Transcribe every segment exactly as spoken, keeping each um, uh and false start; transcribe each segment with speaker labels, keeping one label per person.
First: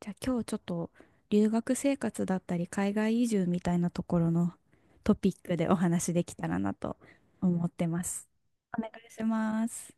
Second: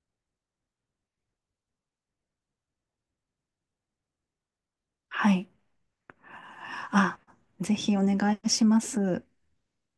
Speaker 1: じゃあ今日ちょっと留学生活だったり海外移住みたいなところのトピ
Speaker 2: は
Speaker 1: ッ
Speaker 2: い。
Speaker 1: クでお話できたらなと
Speaker 2: あ、
Speaker 1: 思っ
Speaker 2: ぜ
Speaker 1: て
Speaker 2: ひ
Speaker 1: ま
Speaker 2: お
Speaker 1: す。
Speaker 2: 願いしま
Speaker 1: お願いし
Speaker 2: す。
Speaker 1: ます。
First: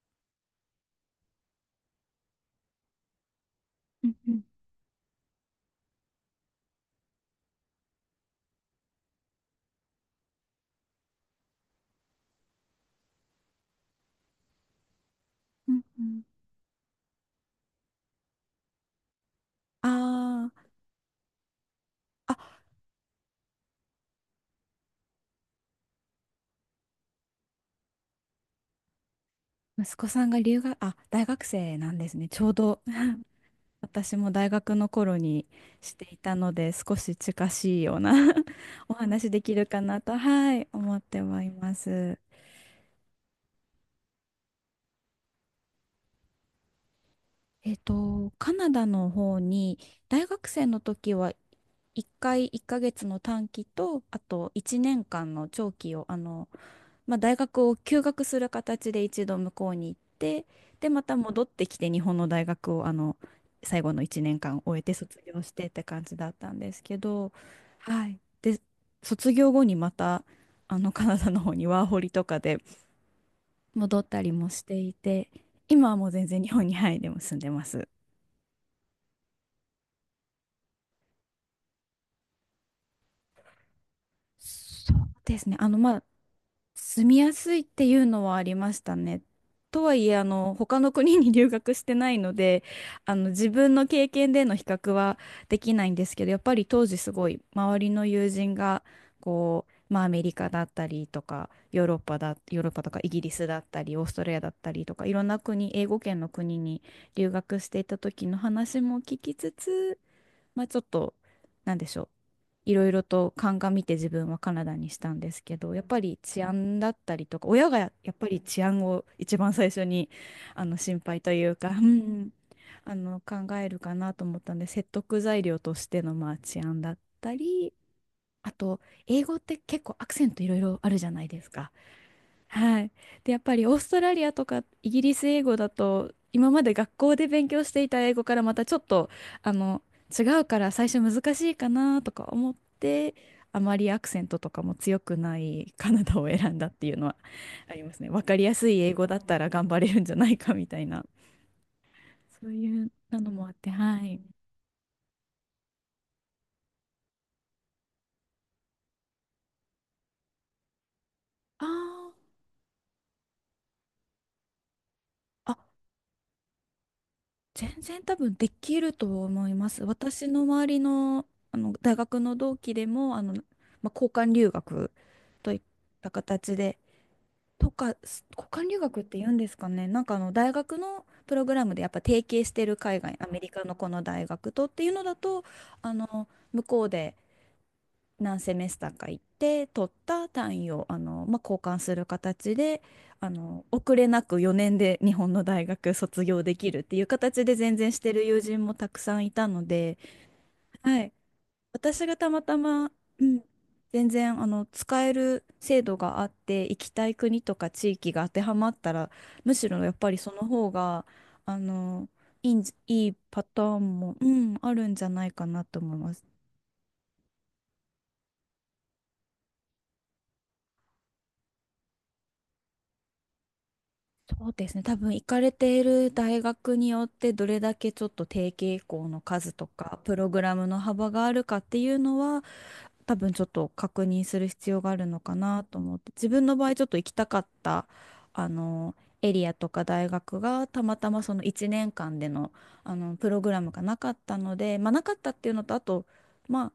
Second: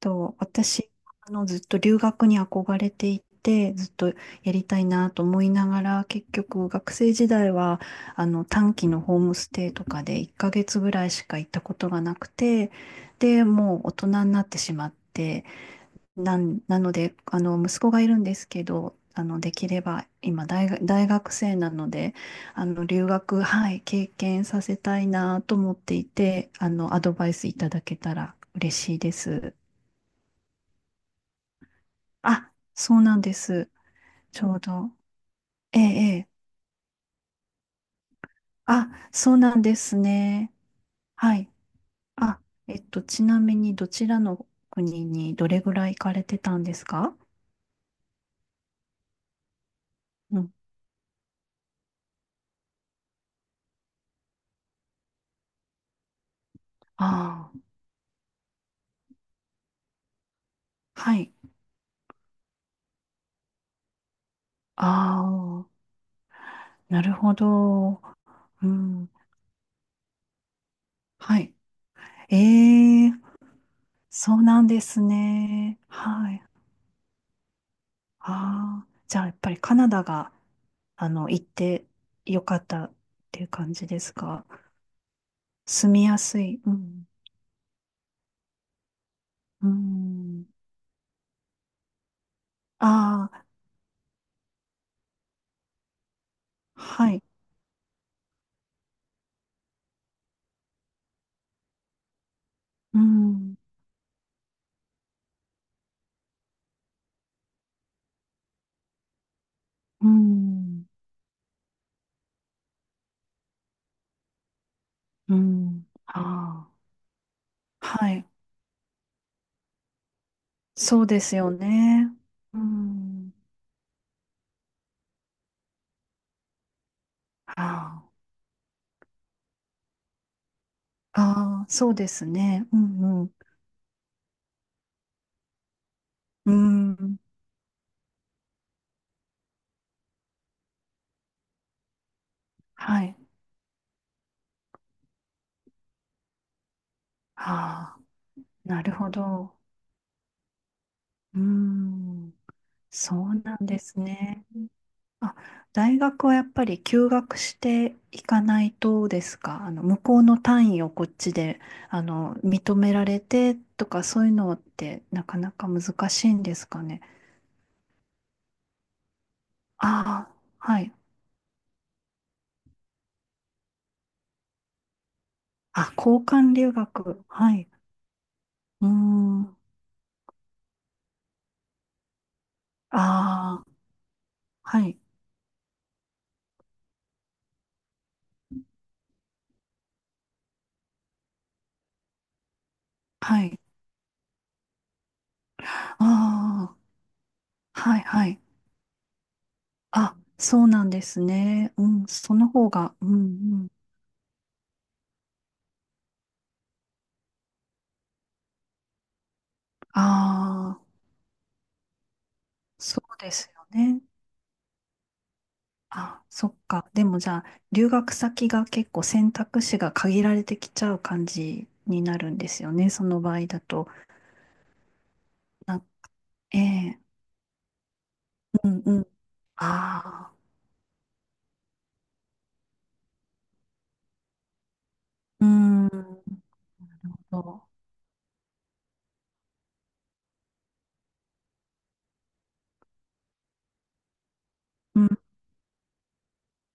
Speaker 2: と、私、あの、ずっと留学に憧れていて、ずっ
Speaker 1: う
Speaker 2: と
Speaker 1: ん、うん、
Speaker 2: やりたいなと思いながら、結局学生時代は、あの、短期のホームステイとかでいっかげつぐらいしか行ったことがなくて、で、もう大人になってしまって、
Speaker 1: うん、うん、
Speaker 2: なん、なので、あの、息子がいるんですけど、あの、できれ
Speaker 1: あ
Speaker 2: ば、今大
Speaker 1: ー、
Speaker 2: 学、大学生なので、
Speaker 1: あ、
Speaker 2: あの、留学、はい、経験させたいなと思っていて、あの、アドバイスいただけたら嬉しいです。
Speaker 1: 息子さんが留学、あ、大学生なんですね。ちょ
Speaker 2: あ、
Speaker 1: うど
Speaker 2: そうなんです。
Speaker 1: 私も
Speaker 2: ち
Speaker 1: 大
Speaker 2: ょう
Speaker 1: 学の
Speaker 2: ど。
Speaker 1: 頃に
Speaker 2: ええ、
Speaker 1: して
Speaker 2: え
Speaker 1: い
Speaker 2: え。
Speaker 1: たので少し近しいような
Speaker 2: あ、
Speaker 1: お話
Speaker 2: そう
Speaker 1: でき
Speaker 2: なん
Speaker 1: る
Speaker 2: で
Speaker 1: か
Speaker 2: す
Speaker 1: なと、
Speaker 2: ね。
Speaker 1: はい、思って
Speaker 2: は
Speaker 1: はい
Speaker 2: い。
Speaker 1: ます。
Speaker 2: あ、えっと、ちなみに、どちらの国にどれぐらい行かれてたんですか？
Speaker 1: えっと、カナダの方に大
Speaker 2: う
Speaker 1: 学
Speaker 2: ん。
Speaker 1: 生の時はいっかいいっかげつの短期とあといちねんかんの長期をあの、まあ、大
Speaker 2: あ
Speaker 1: 学を休学する形で一度向こうに行って、で、
Speaker 2: あ、
Speaker 1: ま
Speaker 2: は
Speaker 1: た
Speaker 2: い。
Speaker 1: 戻ってきて日本の大学をあの最後のいちねんかん終えて卒
Speaker 2: あ
Speaker 1: 業してっ
Speaker 2: あ。
Speaker 1: て感じだったんですけ
Speaker 2: なる
Speaker 1: ど、
Speaker 2: ほど。
Speaker 1: はい、で、
Speaker 2: うん。
Speaker 1: 卒業後にまたあのカナダ
Speaker 2: は
Speaker 1: の方
Speaker 2: い。
Speaker 1: にワーホリとかで
Speaker 2: ええ、
Speaker 1: 戻ったり
Speaker 2: そう
Speaker 1: も
Speaker 2: な
Speaker 1: し
Speaker 2: ん
Speaker 1: て
Speaker 2: で
Speaker 1: い
Speaker 2: す
Speaker 1: て、
Speaker 2: ね。
Speaker 1: 今はもう全
Speaker 2: は
Speaker 1: 然
Speaker 2: い。
Speaker 1: 日本に、はい、でも住んでます。
Speaker 2: ああ、じゃあやっぱりカナダが、あの、行ってよかったっていう感じですか？
Speaker 1: そうですね。あの、
Speaker 2: 住
Speaker 1: まあ、
Speaker 2: みやすい。うん。
Speaker 1: 住みやすいっていうのはありましたね。
Speaker 2: う
Speaker 1: とはいえ、あ
Speaker 2: ん。
Speaker 1: の、他の国に留学してないので、あの、
Speaker 2: ああ、
Speaker 1: 自分の経験での比較はできないんですけど、やっぱり当時す
Speaker 2: はい。
Speaker 1: ごい周りの友人が、こう、まあ、アメリカだったりとか、ヨーロッパだ、ヨーロッパと
Speaker 2: う
Speaker 1: かイギリス
Speaker 2: ん。
Speaker 1: だったり、オーストラリアだったりとか、いろんな国、英語圏の国に留学していた時の話も聞きつつ、
Speaker 2: う
Speaker 1: まあ、ちょっ
Speaker 2: ん。
Speaker 1: と、なんでしょう。いろいろと鑑みて自分はカナダにしたんで
Speaker 2: う
Speaker 1: すけど、やっ
Speaker 2: ん。
Speaker 1: ぱり治
Speaker 2: あ
Speaker 1: 安だったりとか、親が
Speaker 2: あ、
Speaker 1: やや
Speaker 2: は
Speaker 1: っ
Speaker 2: い。
Speaker 1: ぱり治安を一番最初にあの心
Speaker 2: そう
Speaker 1: 配
Speaker 2: で
Speaker 1: と
Speaker 2: す
Speaker 1: い
Speaker 2: よ
Speaker 1: うか、う
Speaker 2: ね。
Speaker 1: ん
Speaker 2: う
Speaker 1: あの
Speaker 2: ん。
Speaker 1: 考えるかなと思ったんで、説得材料としての、まあ、治安だったり、
Speaker 2: あ
Speaker 1: あと英語って結構アクセントいろいろあるじゃ
Speaker 2: あ、
Speaker 1: ないです
Speaker 2: ああ、
Speaker 1: か。
Speaker 2: そうですね。う
Speaker 1: はい。
Speaker 2: んう
Speaker 1: で、
Speaker 2: ん。
Speaker 1: やっぱりオーストラリアとかイギリス英語だと、今
Speaker 2: う
Speaker 1: まで学校
Speaker 2: ん。
Speaker 1: で勉強していた英語からまたちょっと、あの、違うから最初難しいかなとか思っ
Speaker 2: は
Speaker 1: て、
Speaker 2: い。
Speaker 1: あまりアクセントとかも強くないカナダを選んだっていうのはありま
Speaker 2: あ
Speaker 1: す
Speaker 2: あ、
Speaker 1: ね。わかりやすい
Speaker 2: なる
Speaker 1: 英語
Speaker 2: ほ
Speaker 1: だったら
Speaker 2: ど。
Speaker 1: 頑張れるんじゃないかみたいな、
Speaker 2: うーん、
Speaker 1: そういう
Speaker 2: そ
Speaker 1: なの
Speaker 2: う
Speaker 1: もあっ
Speaker 2: なん
Speaker 1: て、
Speaker 2: です
Speaker 1: はい。
Speaker 2: ね。あ、大学はやっぱり休学していかないとですか？あの、向こうの単位をこっちで、
Speaker 1: あ
Speaker 2: あ
Speaker 1: ー、
Speaker 2: の、認められてとかそういうのってなかな
Speaker 1: あ、
Speaker 2: か難しいんですかね。
Speaker 1: 全然多分できると思います。
Speaker 2: あ
Speaker 1: 私
Speaker 2: あ、
Speaker 1: の周り
Speaker 2: はい。
Speaker 1: の、あの大学の同期でもあの、まあ、交換留学といっ
Speaker 2: あ、
Speaker 1: た
Speaker 2: 交換
Speaker 1: 形
Speaker 2: 留
Speaker 1: で
Speaker 2: 学。はい。
Speaker 1: とかす交換留
Speaker 2: うー
Speaker 1: 学って言うんです
Speaker 2: ん。
Speaker 1: かね。なんかあの大学のプログラムでやっぱ提携してる海外アメリ
Speaker 2: あ
Speaker 1: カ
Speaker 2: あ、
Speaker 1: のこの大学とって
Speaker 2: は
Speaker 1: いう
Speaker 2: い。
Speaker 1: のだと、あの向こうで何セメスターか行って取った単位をあの、まあ、交換する形であ
Speaker 2: はい。
Speaker 1: の遅れなくよねんで日本の大学卒業で
Speaker 2: あ
Speaker 1: きるっていう形で全
Speaker 2: あ、
Speaker 1: 然
Speaker 2: は
Speaker 1: し
Speaker 2: い、
Speaker 1: てる
Speaker 2: はい。
Speaker 1: 友人もたくさんいたので、
Speaker 2: あ、そうなん
Speaker 1: は
Speaker 2: で
Speaker 1: い、
Speaker 2: すね。う
Speaker 1: 私
Speaker 2: ん、
Speaker 1: がた
Speaker 2: そ
Speaker 1: ま
Speaker 2: の
Speaker 1: た
Speaker 2: 方
Speaker 1: ま、
Speaker 2: が、うん、
Speaker 1: うん、
Speaker 2: うん。
Speaker 1: 全然あの使える制度があって行きたい国とか地域が当てはまったら、むしろやっぱりその方
Speaker 2: ああ、
Speaker 1: があのいいんじ、
Speaker 2: そ
Speaker 1: いい
Speaker 2: うで
Speaker 1: パ
Speaker 2: す
Speaker 1: タ
Speaker 2: よ
Speaker 1: ーン
Speaker 2: ね。
Speaker 1: も、うん、あるんじゃないかなと思いま
Speaker 2: あ、
Speaker 1: す。
Speaker 2: そっか。でもじゃあ、留学先が結構選択肢が限られてきちゃう感じになるんですよね。その場合だと。
Speaker 1: そうですね。多分行かれている大
Speaker 2: な、
Speaker 1: 学に
Speaker 2: ええ
Speaker 1: よってどれだけちょっと提
Speaker 2: う
Speaker 1: 携
Speaker 2: んうん。
Speaker 1: 校の数とかプロ
Speaker 2: ああ、
Speaker 1: グラムの幅があるかっていうのは多分ちょっと確認する必要があるのか
Speaker 2: う
Speaker 1: なと
Speaker 2: ー
Speaker 1: 思って、自
Speaker 2: ん。
Speaker 1: 分の場合ちょっと行きたか
Speaker 2: そ
Speaker 1: ったあのエリアとか大学がたまたまそのいちねんかんでの、あのプログラムがなかったのでまあ
Speaker 2: う。
Speaker 1: な
Speaker 2: う
Speaker 1: かっ
Speaker 2: ん、
Speaker 1: たっていうのと、あと、ま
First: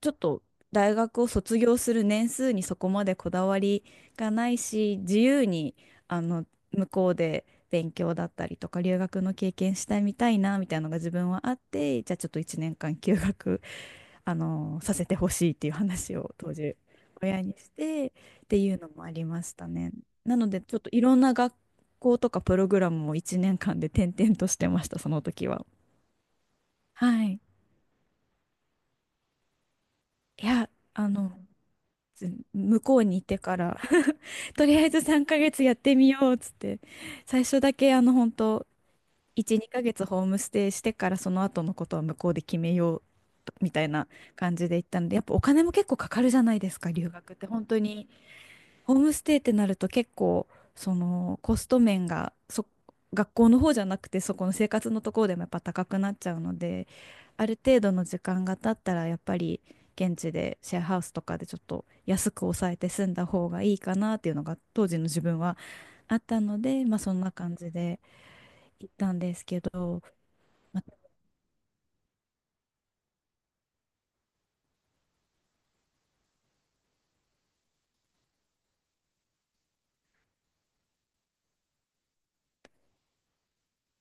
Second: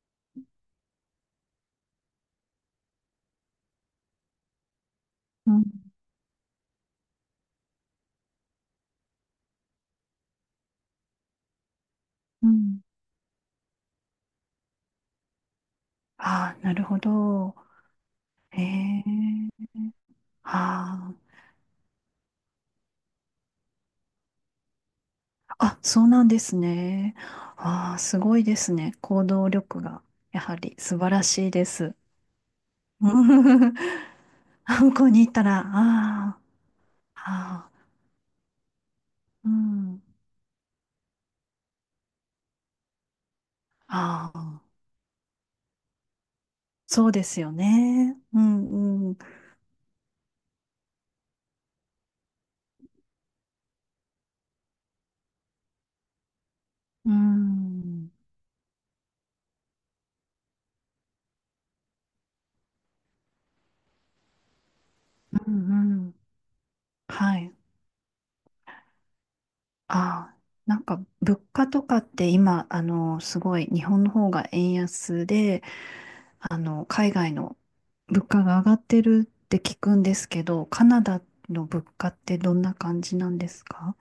Speaker 1: ちょっと大学を卒業する年数にそこまでこだわりがないし、自由
Speaker 2: うん、
Speaker 1: にあの向こうで勉強だったりとか留学の経験したいみたいなみたいなのが自分はあって、じゃあちょっと
Speaker 2: う
Speaker 1: 1年
Speaker 2: ん。
Speaker 1: 間休学、あのさせてほしいっていう話を当
Speaker 2: ああ、な
Speaker 1: 時
Speaker 2: るほ
Speaker 1: 親
Speaker 2: ど。
Speaker 1: にしてって
Speaker 2: へ
Speaker 1: いうの
Speaker 2: え
Speaker 1: もありましたね。なのでちょっとい
Speaker 2: あ
Speaker 1: ろんな学校とかプログラムをいちねんかんで転々としてました、その時は。
Speaker 2: あ、あ、そうなんですね。
Speaker 1: はい。
Speaker 2: ああ、すごいですね。行動力が、や
Speaker 1: い
Speaker 2: は
Speaker 1: や、
Speaker 2: り素
Speaker 1: あ
Speaker 2: 晴ら
Speaker 1: の、
Speaker 2: しいです。
Speaker 1: ず向こ う
Speaker 2: う
Speaker 1: にいてか
Speaker 2: ん
Speaker 1: ら とり
Speaker 2: あ
Speaker 1: あえ
Speaker 2: 向
Speaker 1: ず
Speaker 2: こうに
Speaker 1: 3
Speaker 2: 行った
Speaker 1: ヶ
Speaker 2: ら、
Speaker 1: 月やってみようっ
Speaker 2: あ
Speaker 1: つって、
Speaker 2: あ、
Speaker 1: 最初
Speaker 2: あ
Speaker 1: だけあの本当
Speaker 2: あ、う
Speaker 1: いち、2ヶ
Speaker 2: ん、
Speaker 1: 月ホームステイしてからその後のことは向こうで決めようみたいな
Speaker 2: あ
Speaker 1: 感
Speaker 2: あ、
Speaker 1: じで行ったので、やっぱお金も結構かかるじゃないですか、
Speaker 2: そ
Speaker 1: 留
Speaker 2: うで
Speaker 1: 学っ
Speaker 2: す
Speaker 1: て
Speaker 2: よ
Speaker 1: 本当に。
Speaker 2: ね。う
Speaker 1: ホー
Speaker 2: ん、う
Speaker 1: ム
Speaker 2: ん、
Speaker 1: ステイってなると結構そのコスト面がそ学校の方じゃなくてそこの生活のところでもやっぱ高くなっちゃうので、
Speaker 2: うん、う
Speaker 1: ある程度の
Speaker 2: ん、
Speaker 1: 時間が経ったらやっぱり現地でシェアハウスとかでちょっと安く抑えて住んだ方がいいかなっていうのが当時の自分
Speaker 2: う
Speaker 1: は
Speaker 2: ん
Speaker 1: あったので、まあ、そんな
Speaker 2: は
Speaker 1: 感
Speaker 2: い。
Speaker 1: じで行ったんですけど、
Speaker 2: ああ、な
Speaker 1: ま
Speaker 2: ん
Speaker 1: あ、
Speaker 2: か物価とかって今、あの、すごい日本の方が円安で、あの、海外の物価が上がってるって聞くんですけど、カナダの物価ってどんな感じなんですか？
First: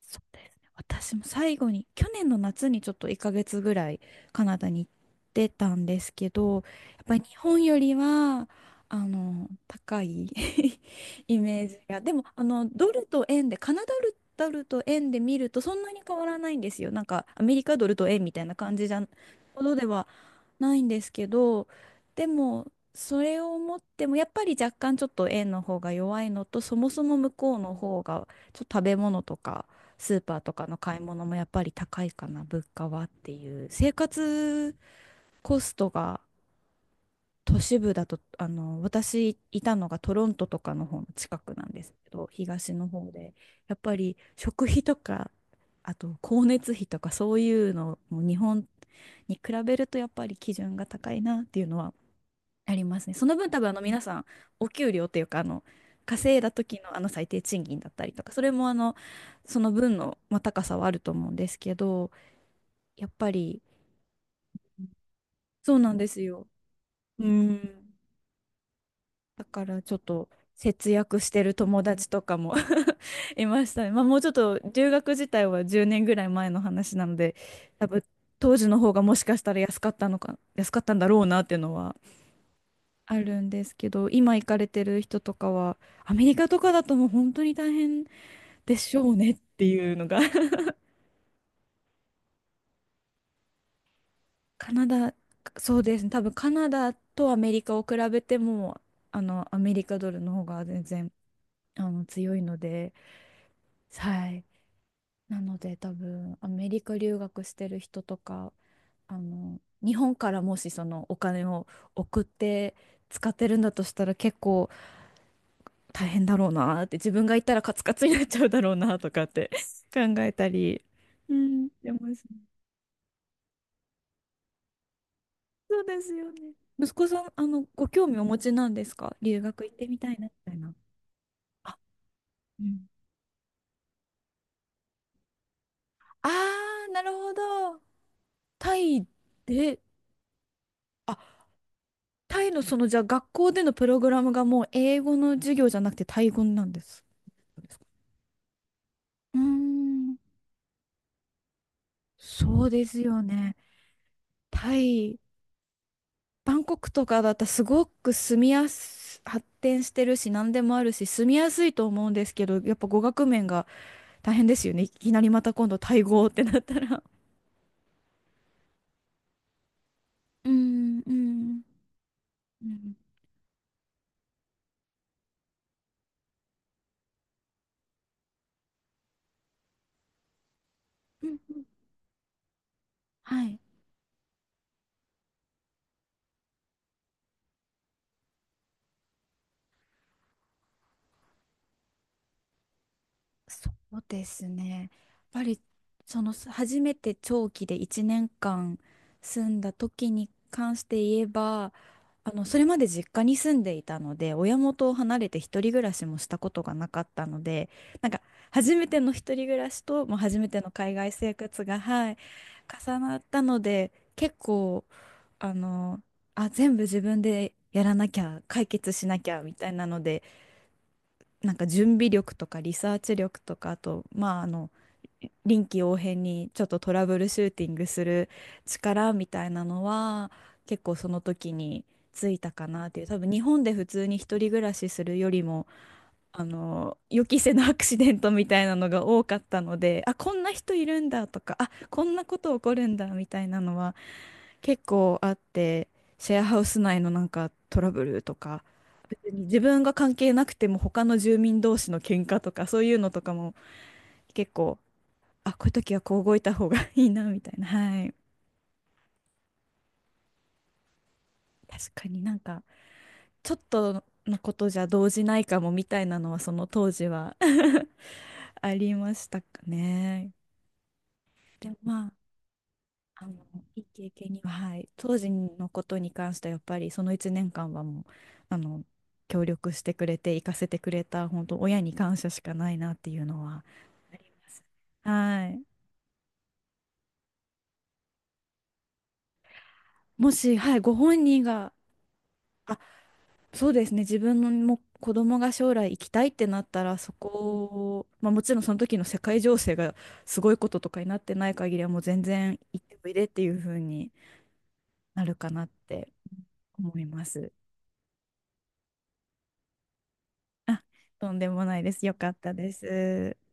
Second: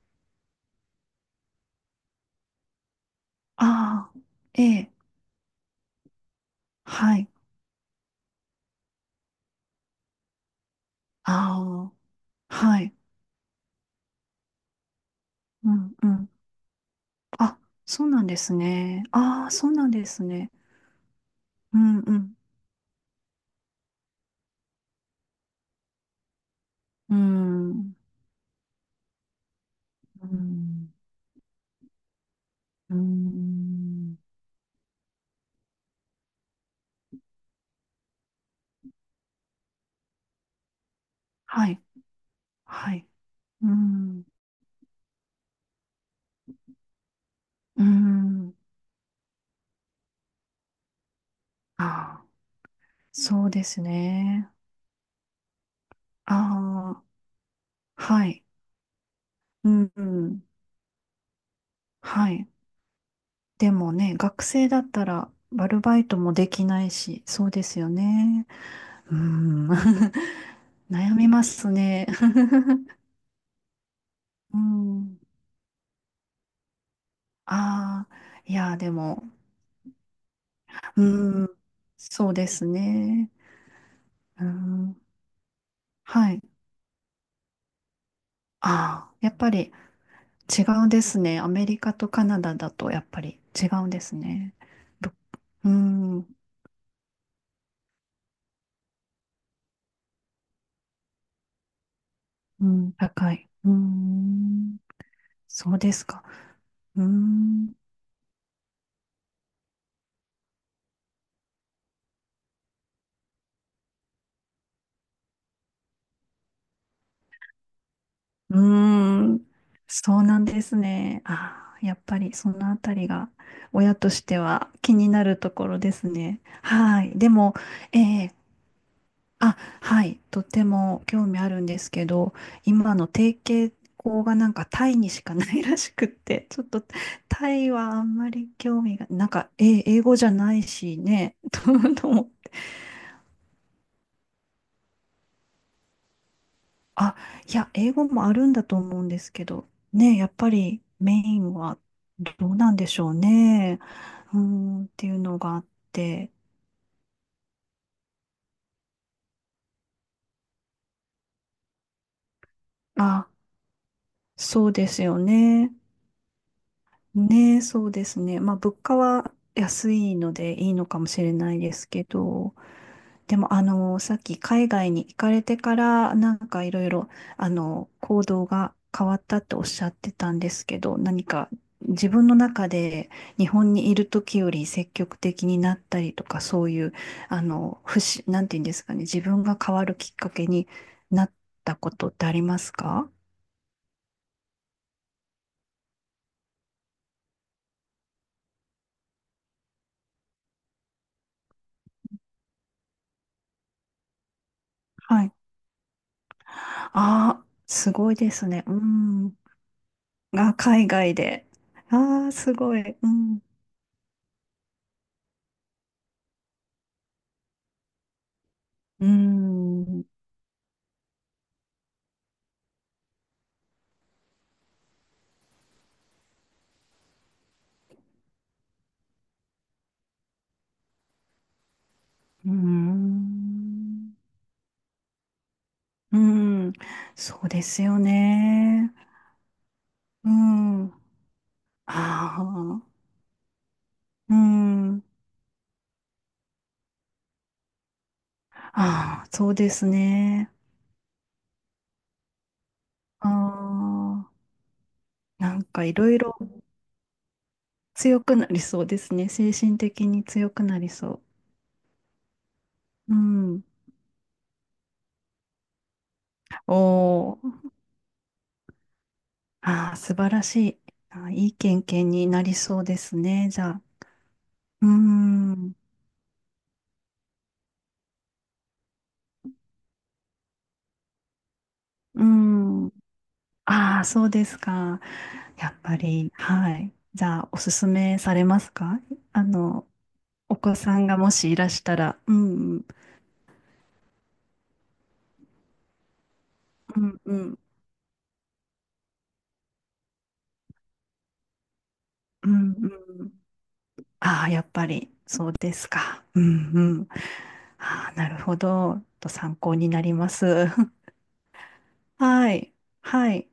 Speaker 1: そうですね。私も最後に、去年の夏にちょっといっかげつぐらい
Speaker 2: ああ、
Speaker 1: カナ
Speaker 2: え
Speaker 1: ダに行っ
Speaker 2: え、
Speaker 1: てたんですけど、やっぱ
Speaker 2: は
Speaker 1: り
Speaker 2: い。
Speaker 1: 日本よりは、あの、高い
Speaker 2: あ
Speaker 1: イメージが。でも、あ
Speaker 2: あ、
Speaker 1: の、
Speaker 2: は
Speaker 1: ド
Speaker 2: い。
Speaker 1: ルと円で、カナダル、ドルと円で見ると
Speaker 2: う
Speaker 1: そんな
Speaker 2: ん
Speaker 1: に
Speaker 2: う
Speaker 1: 変わ
Speaker 2: ん。
Speaker 1: らないんですよ。なんか、アメ
Speaker 2: あ、
Speaker 1: リカドル
Speaker 2: そ
Speaker 1: と
Speaker 2: うな
Speaker 1: 円
Speaker 2: ん
Speaker 1: み
Speaker 2: で
Speaker 1: たいな
Speaker 2: す
Speaker 1: 感じじ
Speaker 2: ね。
Speaker 1: ゃ、
Speaker 2: ああ、
Speaker 1: ほ
Speaker 2: そう
Speaker 1: どで
Speaker 2: なんで
Speaker 1: は
Speaker 2: すね。
Speaker 1: ないんですけど、
Speaker 2: うんう
Speaker 1: で
Speaker 2: ん。
Speaker 1: も、それを思っても、やっぱり若干ちょっと円の方が弱いのと、そもそ
Speaker 2: う
Speaker 1: も向こうの
Speaker 2: ん。
Speaker 1: 方が、ちょっと食べ物とか、スー
Speaker 2: う
Speaker 1: パーとかの
Speaker 2: ん。
Speaker 1: 買い物もやっぱり高いかな、物価
Speaker 2: う
Speaker 1: はっていう。生
Speaker 2: ん。
Speaker 1: 活コストが都市部だと、あの、私いたのがトロントとかの方の近くな
Speaker 2: は
Speaker 1: んで
Speaker 2: い。
Speaker 1: すけど、東の
Speaker 2: はい。
Speaker 1: 方で、
Speaker 2: う
Speaker 1: やっぱり
Speaker 2: ん。
Speaker 1: 食費とか、あと光熱費とかそういう
Speaker 2: う
Speaker 1: のも日
Speaker 2: ん。
Speaker 1: 本に比べるとやっぱり基準が高いなっていうの
Speaker 2: あ
Speaker 1: は
Speaker 2: あ、
Speaker 1: ありますね。その
Speaker 2: そ
Speaker 1: 分
Speaker 2: う
Speaker 1: 多
Speaker 2: で
Speaker 1: 分あの
Speaker 2: す
Speaker 1: 皆さん
Speaker 2: ね。
Speaker 1: お給料というかあの稼いだ時のあ
Speaker 2: あ
Speaker 1: の最低賃金だっ
Speaker 2: あ、
Speaker 1: たりと
Speaker 2: は
Speaker 1: か、そ
Speaker 2: い。
Speaker 1: れもあのそ
Speaker 2: う
Speaker 1: の
Speaker 2: ん。
Speaker 1: 分
Speaker 2: う
Speaker 1: の、まあ、
Speaker 2: ん
Speaker 1: 高さはあると思うんですけど、
Speaker 2: はい。
Speaker 1: やっぱり
Speaker 2: でもね、学生だったら、ア
Speaker 1: そう
Speaker 2: ル
Speaker 1: なん
Speaker 2: バ
Speaker 1: で
Speaker 2: イト
Speaker 1: す
Speaker 2: もで
Speaker 1: よ。
Speaker 2: きないし、
Speaker 1: う
Speaker 2: そうですよ
Speaker 1: ん。
Speaker 2: ね。う
Speaker 1: だか
Speaker 2: ん。
Speaker 1: らちょっと節
Speaker 2: 悩
Speaker 1: 約
Speaker 2: み
Speaker 1: して
Speaker 2: ま
Speaker 1: る
Speaker 2: す
Speaker 1: 友
Speaker 2: ね。
Speaker 1: 達とかも いましたね。まあ、もうちょっ と
Speaker 2: う
Speaker 1: 留学
Speaker 2: ん。
Speaker 1: 自体はじゅうねんぐらい前の話なので、多分
Speaker 2: ああ、い
Speaker 1: 当時
Speaker 2: や、
Speaker 1: の
Speaker 2: で
Speaker 1: 方がも
Speaker 2: も、
Speaker 1: しかしたら安かったのか安かったんだろうな
Speaker 2: う
Speaker 1: っ
Speaker 2: ん、
Speaker 1: ていうのは
Speaker 2: そうです
Speaker 1: あ
Speaker 2: ね。
Speaker 1: るんですけど、今行
Speaker 2: う
Speaker 1: かれて
Speaker 2: ん、
Speaker 1: る人とかは、アメ
Speaker 2: は
Speaker 1: リ
Speaker 2: い。
Speaker 1: カとかだともう本当に大変でしょ
Speaker 2: ああ、
Speaker 1: う
Speaker 2: や
Speaker 1: ねっ
Speaker 2: っぱ
Speaker 1: て
Speaker 2: り
Speaker 1: いうのが
Speaker 2: 違うんですね。アメリカとカナダだとやっぱり違うんですね。
Speaker 1: カナ
Speaker 2: ぶ
Speaker 1: ダ、
Speaker 2: う
Speaker 1: そうですね、多分
Speaker 2: ん、
Speaker 1: カナダとアメリカを比べても、あの、アメリカドルの方が全然、あの、強いの
Speaker 2: う
Speaker 1: で、
Speaker 2: ん、高い。う
Speaker 1: はい。
Speaker 2: ん、
Speaker 1: なの
Speaker 2: そ
Speaker 1: で
Speaker 2: う
Speaker 1: 多
Speaker 2: ですか。
Speaker 1: 分、アメリカ
Speaker 2: う
Speaker 1: 留学して
Speaker 2: ん、
Speaker 1: る人とか、あの、日本からもしそのお金を送って使ってるんだとしたら結構、大変だろうなーって自分が行ったらカツカツになっちゃうだ
Speaker 2: う
Speaker 1: ろうなーとかっ
Speaker 2: ん、
Speaker 1: て 考
Speaker 2: そう
Speaker 1: え
Speaker 2: なん
Speaker 1: た
Speaker 2: です
Speaker 1: り、
Speaker 2: ね。
Speaker 1: うん、
Speaker 2: ああ、
Speaker 1: で
Speaker 2: や
Speaker 1: も、
Speaker 2: っぱりそのあたりが親としては気になるところ
Speaker 1: そう
Speaker 2: で
Speaker 1: で
Speaker 2: す
Speaker 1: すよ
Speaker 2: ね。
Speaker 1: ね。息
Speaker 2: は
Speaker 1: 子
Speaker 2: い。
Speaker 1: さ
Speaker 2: で
Speaker 1: ん、あ
Speaker 2: も、
Speaker 1: の、ご
Speaker 2: え
Speaker 1: 興味お
Speaker 2: え
Speaker 1: 持ちなんですか、留
Speaker 2: あ、
Speaker 1: 学行ってみ
Speaker 2: は
Speaker 1: たい
Speaker 2: い、
Speaker 1: なみ
Speaker 2: と
Speaker 1: たい
Speaker 2: て
Speaker 1: な。
Speaker 2: も興味あるん
Speaker 1: あ、
Speaker 2: ですけど、
Speaker 1: うん、
Speaker 2: 今の提携校がなんかタイにしかないらしくっ
Speaker 1: あ
Speaker 2: て、ちょっと
Speaker 1: ー、なるほ
Speaker 2: タイ
Speaker 1: ど。
Speaker 2: はあんまり
Speaker 1: タ
Speaker 2: 興味が、
Speaker 1: イ
Speaker 2: なんか、
Speaker 1: で、
Speaker 2: え、英語じゃないし
Speaker 1: あ、
Speaker 2: ね、とと思っ
Speaker 1: タ
Speaker 2: て。
Speaker 1: イのその、じゃあ学校でのプログラムがもう英語の授業じゃなくてタイ語なんです。
Speaker 2: あ、いや、英語もあるんだと思うんです
Speaker 1: うー
Speaker 2: けど、
Speaker 1: ん、
Speaker 2: ね、やっぱりメインはどう
Speaker 1: そう
Speaker 2: なん
Speaker 1: で
Speaker 2: でし
Speaker 1: す
Speaker 2: ょう
Speaker 1: よね。
Speaker 2: ね、うー
Speaker 1: タ
Speaker 2: ん、ってい
Speaker 1: イ、
Speaker 2: うのがあって、
Speaker 1: バンコクとかだったらすごく住みやす、発展してるし何でもあるし住みやすいと思うんですけど、やっぱ語学
Speaker 2: あ、
Speaker 1: 面が大変で
Speaker 2: そ
Speaker 1: すよ
Speaker 2: う
Speaker 1: ね。
Speaker 2: で
Speaker 1: い
Speaker 2: す
Speaker 1: き
Speaker 2: よ
Speaker 1: なりまた今
Speaker 2: ね。
Speaker 1: 度タイ語ってなったら。
Speaker 2: ねえ、そうですね。まあ、物価は安いの
Speaker 1: う
Speaker 2: でいいのか
Speaker 1: ん、
Speaker 2: も
Speaker 1: う
Speaker 2: しれない
Speaker 1: ん、
Speaker 2: ですけど、
Speaker 1: うん、うん、
Speaker 2: でも、あの、さっき海外に行かれてから、なんかいろいろ、あの、行動が変わったっておっしゃってたんですけど、何
Speaker 1: うん、
Speaker 2: か自分の中で
Speaker 1: は
Speaker 2: 日
Speaker 1: い。
Speaker 2: 本にいる時より積極的になったりとか、そういう、あの、不思なんていうんですかね、自分が変わるきっかけになったことってありますか？
Speaker 1: そうですね。やっぱりそのす初めて長期でいちねんかん住んだ時に関して言えば、あのそれまで実家に住んでいたので、親元を離
Speaker 2: は
Speaker 1: れ
Speaker 2: い。
Speaker 1: て一人暮らしもしたことがなかった
Speaker 2: あ
Speaker 1: の
Speaker 2: あ、
Speaker 1: で、
Speaker 2: す
Speaker 1: な
Speaker 2: ご
Speaker 1: ん
Speaker 2: い
Speaker 1: か
Speaker 2: ですね。う
Speaker 1: 初めての一
Speaker 2: ん。
Speaker 1: 人暮らしと、もう初め
Speaker 2: あ、
Speaker 1: ての
Speaker 2: 海
Speaker 1: 海外
Speaker 2: 外
Speaker 1: 生
Speaker 2: で。
Speaker 1: 活が、はい、
Speaker 2: ああ、すごい。
Speaker 1: 重
Speaker 2: う
Speaker 1: なっ
Speaker 2: ん。
Speaker 1: たので、結構あの、あ、全部自分でやらなきゃ、解決し
Speaker 2: う
Speaker 1: なきゃみたいな
Speaker 2: ん。
Speaker 1: の
Speaker 2: う
Speaker 1: で。なんか準備力とかリサーチ力とか、あと、まあ、あの臨機応変にちょっとトラブルシューティングする力みたいなのは結構その時につい
Speaker 2: ー
Speaker 1: たかなっていう、多分日本で普通
Speaker 2: ん。
Speaker 1: に一人暮らしするよりも
Speaker 2: う
Speaker 1: あ
Speaker 2: ん。
Speaker 1: の予
Speaker 2: そ
Speaker 1: 期
Speaker 2: う
Speaker 1: せ
Speaker 2: で
Speaker 1: ぬア
Speaker 2: す
Speaker 1: クシ
Speaker 2: よ
Speaker 1: デントみたいなの
Speaker 2: ね。
Speaker 1: が多かったので、あ、
Speaker 2: う
Speaker 1: こんな人い
Speaker 2: ん。
Speaker 1: るんだとか、あ、こんなこ
Speaker 2: あ
Speaker 1: と起こ
Speaker 2: あ。
Speaker 1: るんだみたいなのは
Speaker 2: う
Speaker 1: 結
Speaker 2: ん。
Speaker 1: 構あって、シェアハウス内のなんかトラブルとか、
Speaker 2: ああ、
Speaker 1: 別に
Speaker 2: そう
Speaker 1: 自
Speaker 2: で
Speaker 1: 分
Speaker 2: す
Speaker 1: が関係な
Speaker 2: ね。
Speaker 1: くても他の住民同士の喧嘩とかそういうのと
Speaker 2: あ
Speaker 1: かも
Speaker 2: あ。
Speaker 1: 結構、あ、
Speaker 2: なん
Speaker 1: こういう
Speaker 2: かい
Speaker 1: 時は
Speaker 2: ろい
Speaker 1: こう動
Speaker 2: ろ
Speaker 1: いた方がいいなみたいな、はい、
Speaker 2: 強くなりそうですね。精神的に強くなりそ
Speaker 1: 確かになんか
Speaker 2: う。う
Speaker 1: ちょっ
Speaker 2: ん。
Speaker 1: とのことじゃ動じないかもみたいなのはその当時
Speaker 2: お
Speaker 1: は
Speaker 2: お。
Speaker 1: ありましたか
Speaker 2: ああ、素晴
Speaker 1: ね。
Speaker 2: らしい。ああ、いい
Speaker 1: でも、
Speaker 2: 経
Speaker 1: ま
Speaker 2: 験
Speaker 1: あ、
Speaker 2: になりそうです
Speaker 1: あの、
Speaker 2: ね。じゃ
Speaker 1: い
Speaker 2: あ。
Speaker 1: い経験には、は
Speaker 2: う
Speaker 1: い、当時の
Speaker 2: ん。
Speaker 1: ことに関してはやっぱりそのいちねんかんはもう、あの、協力してくれて、行かせてくれた、本当親に感
Speaker 2: う
Speaker 1: 謝しかない
Speaker 2: ん。
Speaker 1: なっていうのは。
Speaker 2: ああ、そうですか。
Speaker 1: はい。
Speaker 2: やっぱり、はい。じゃあ、おすすめされますか？あの、
Speaker 1: もし、
Speaker 2: お子
Speaker 1: はい、ご
Speaker 2: さんが
Speaker 1: 本
Speaker 2: も
Speaker 1: 人
Speaker 2: しいら
Speaker 1: が、
Speaker 2: したら、うん、う
Speaker 1: あ、
Speaker 2: ん、
Speaker 1: そうですね、自分のも子供が将来行きたいってなったら、
Speaker 2: う
Speaker 1: そこ
Speaker 2: ん、
Speaker 1: を、まあ、もちろんその時の世界情勢がすごいこととかになってない限りは、もう全
Speaker 2: う
Speaker 1: 然
Speaker 2: ん、
Speaker 1: 行っておい
Speaker 2: う
Speaker 1: でっ
Speaker 2: ん。
Speaker 1: ていう風に
Speaker 2: ああ、やっぱり、
Speaker 1: なる
Speaker 2: そ
Speaker 1: か
Speaker 2: う
Speaker 1: なっ
Speaker 2: です
Speaker 1: て
Speaker 2: か。うん、
Speaker 1: 思
Speaker 2: う
Speaker 1: い
Speaker 2: ん。
Speaker 1: ます。
Speaker 2: ああ、なるほど。と参考になります。
Speaker 1: とんでもないです。よかっ
Speaker 2: は
Speaker 1: たで
Speaker 2: い、は
Speaker 1: す。
Speaker 2: い。